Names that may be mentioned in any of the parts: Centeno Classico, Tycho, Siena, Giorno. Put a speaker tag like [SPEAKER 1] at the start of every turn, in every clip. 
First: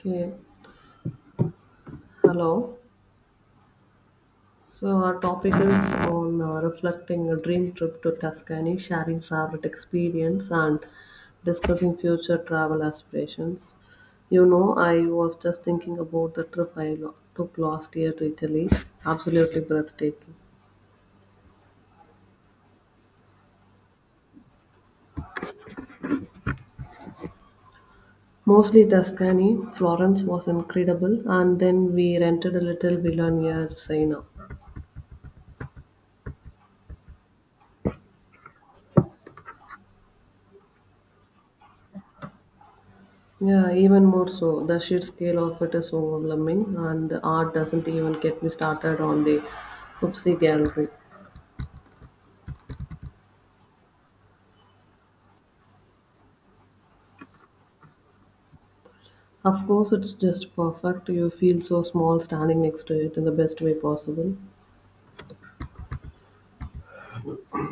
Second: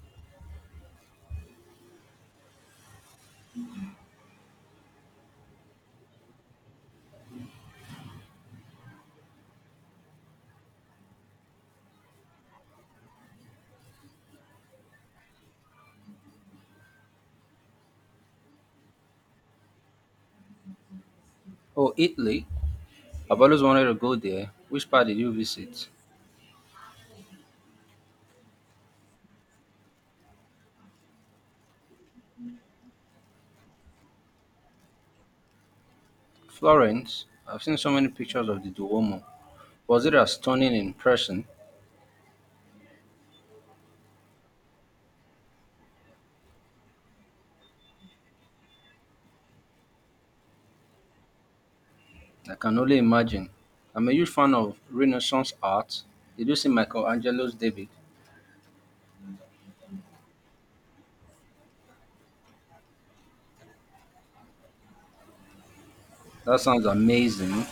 [SPEAKER 1] Okay, hello. So our topic is on reflecting a dream trip to Tuscany, sharing favorite experience, and discussing future travel aspirations. You know, I was just thinking about the trip I took last year to Italy. Absolutely breathtaking.
[SPEAKER 2] Oh, Italy. I've always wanted to go there. Which part did you visit?
[SPEAKER 1] Mostly Tuscany. Florence was incredible, and then we rented a little villa near Siena.
[SPEAKER 2] Florence. I've seen so many pictures of the Duomo. Was it as stunning in person?
[SPEAKER 1] Yeah, even more so. The sheer scale of it is overwhelming, and the art doesn't even get me started on the Oopsie Gallery.
[SPEAKER 2] I can only imagine. I'm a huge fan of Renaissance art. Did you see Michelangelo's David?
[SPEAKER 1] Of course, it's just perfect. You feel so small standing next to it in the best way possible.
[SPEAKER 2] That sounds amazing.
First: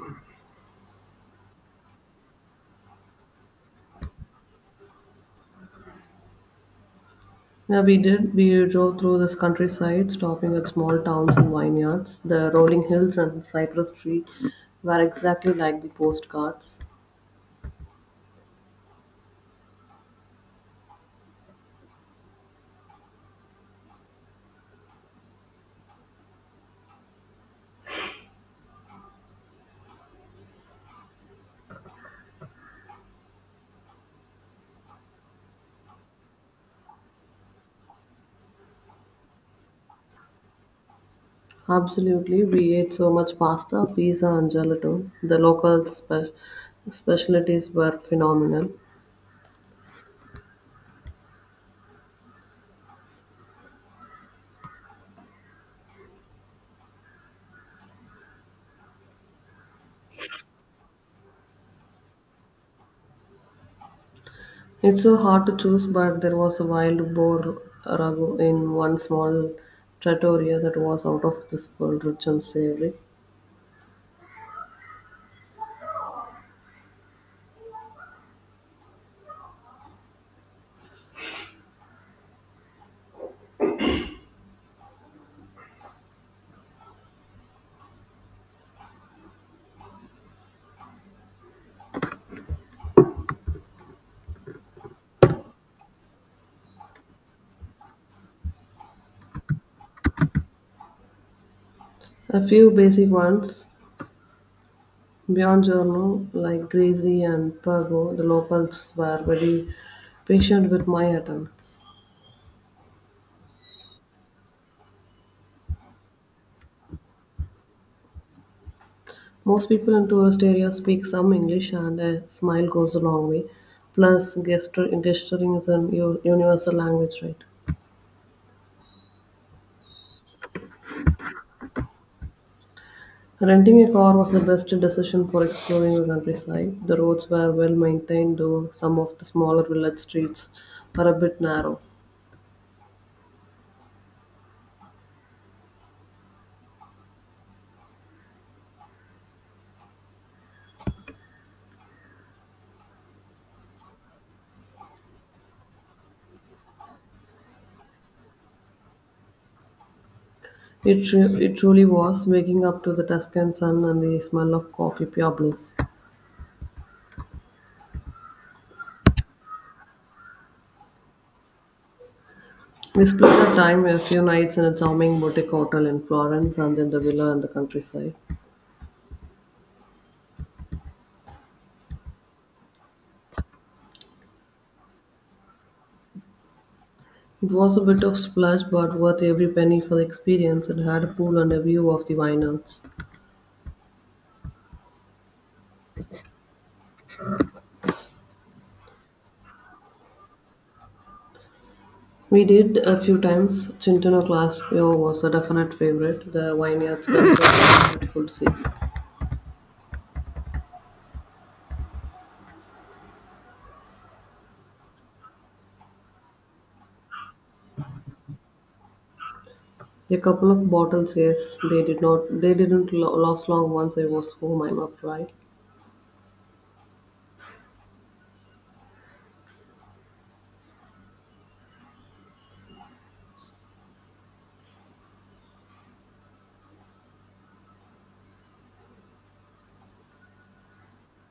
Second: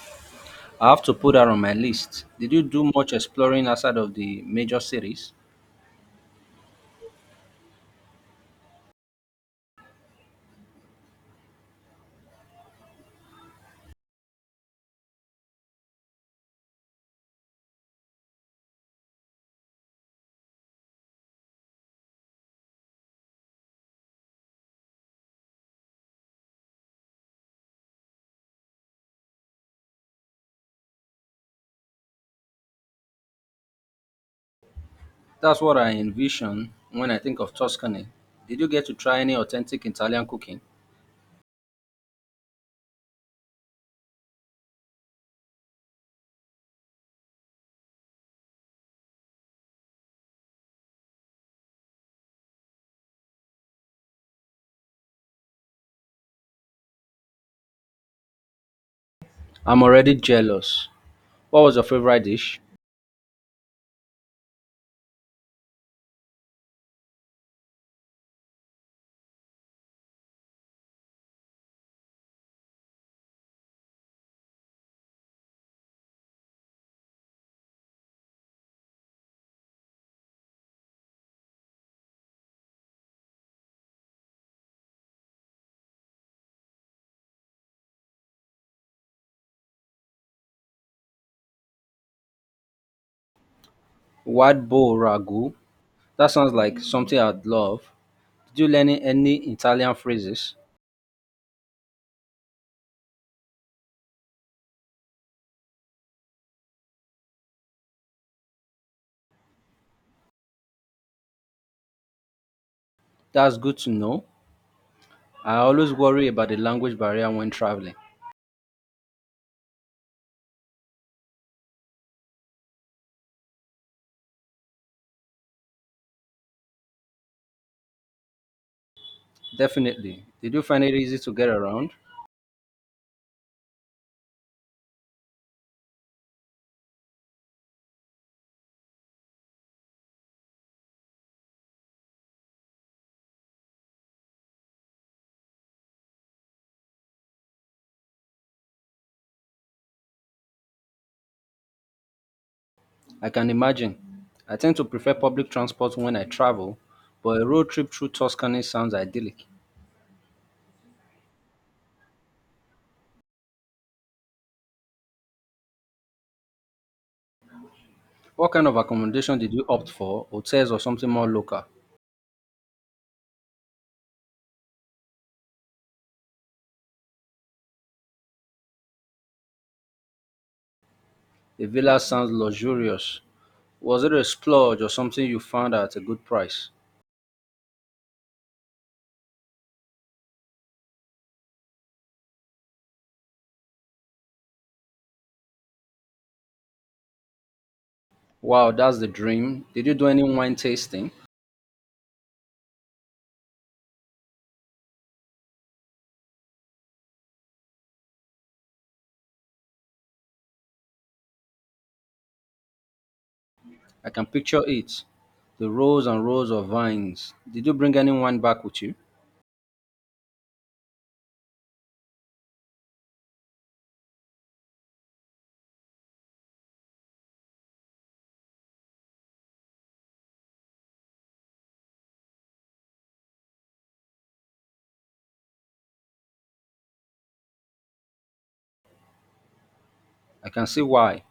[SPEAKER 2] I have to put that on my list. Did you do much exploring outside of the major cities?
[SPEAKER 1] Yeah, we did. We drove through this countryside, stopping at small towns and vineyards. The rolling hills and cypress tree were exactly like the postcards.
[SPEAKER 2] That's what I envision when I think of Tuscany. Did you get to try any authentic Italian cooking?
[SPEAKER 1] Absolutely, we ate so much pasta, pizza, and gelato. The local specialties were phenomenal.
[SPEAKER 2] I'm already jealous. What was your favorite dish?
[SPEAKER 1] It's so hard to choose, but there was a wild boar ragu in one small trattoria that was out of this world rich and savory.
[SPEAKER 2] What boar ragu. That sounds like something I'd love. Did you learn any Italian phrases?
[SPEAKER 1] A few basic ones, Giorno, like Greasy and Pergo, the locals were very patient with my attempts.
[SPEAKER 2] That's good to know. I always worry about the language barrier when traveling.
[SPEAKER 1] Most people in tourist areas speak some English, and a smile goes a long way. Plus, gesturing is a universal language, right?
[SPEAKER 2] Definitely. Did you find it easy to get around?
[SPEAKER 1] Renting a car was the best decision for exploring the countryside. The roads were well maintained, though some of the smaller village streets were a bit narrow.
[SPEAKER 2] I can imagine. I tend to prefer public transport when I travel, but a road trip through Tuscany sounds idyllic.
[SPEAKER 1] It truly was waking up to the Tuscan sun and the smell of coffee, pure bliss.
[SPEAKER 2] What kind of accommodation did you opt for? Hotels or something more local?
[SPEAKER 1] We split our time a few nights in a charming boutique hotel in Florence and then the villa in the countryside.
[SPEAKER 2] The villa sounds luxurious. Was it a splurge or something you found at a good price?
[SPEAKER 1] It was a bit of splurge, but worth every penny for the experience. It had a pool and a view of the vineyards.
[SPEAKER 2] Wow, that's the dream. Did you do any wine tasting?
[SPEAKER 1] We did a few times. Centeno Classico was a definite favorite. The vineyards themselves were beautiful to see.
[SPEAKER 2] I can picture it. The rows and rows of vines. Did you bring any wine back with you?
[SPEAKER 1] A couple of bottles, yes, they didn't last long once I was home. I'm upright.
[SPEAKER 2] I can see why.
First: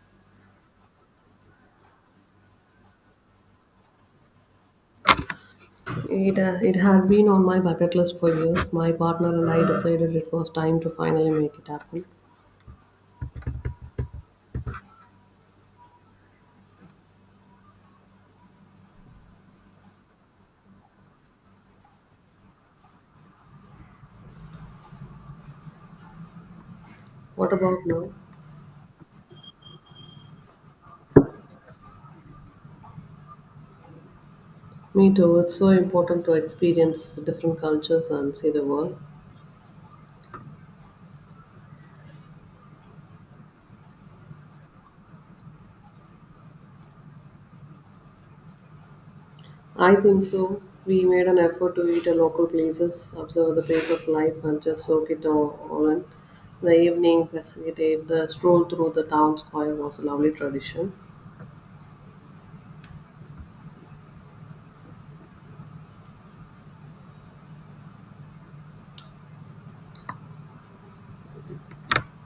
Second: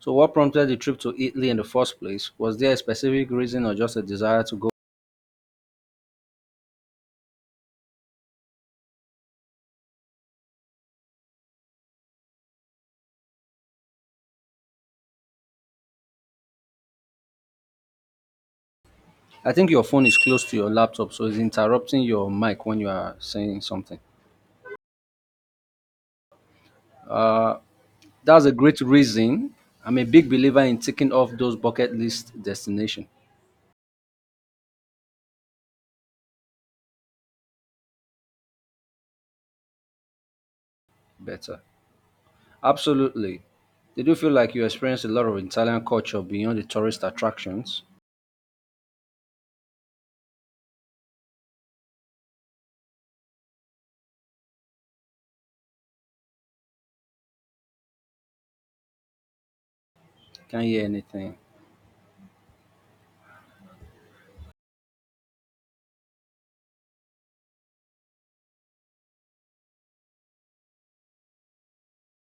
[SPEAKER 2] So, what prompted the trip to Italy in the first place? Was there a specific reason or just a desire to go?
[SPEAKER 1] It had been on my bucket list for years. My partner and I decided it was time to finally make it happen.
[SPEAKER 2] I think your phone is close to your laptop, so it's interrupting your mic when you are saying something.
[SPEAKER 1] What
[SPEAKER 2] Uh,
[SPEAKER 1] about now?
[SPEAKER 2] that's a great reason. I'm a big believer in ticking off those bucket list destinations
[SPEAKER 1] Me too. It's so important to experience different cultures and see the world.
[SPEAKER 2] better. Absolutely. Did you feel like you experienced a lot of Italian culture beyond the tourist attractions?
[SPEAKER 1] I think so. We made an effort to eat at local places, observe the pace of life, and just soak it all in. The evening, facilitate the stroll through the town square was a lovely
[SPEAKER 2] Can't hear
[SPEAKER 1] tradition.
[SPEAKER 2] anything.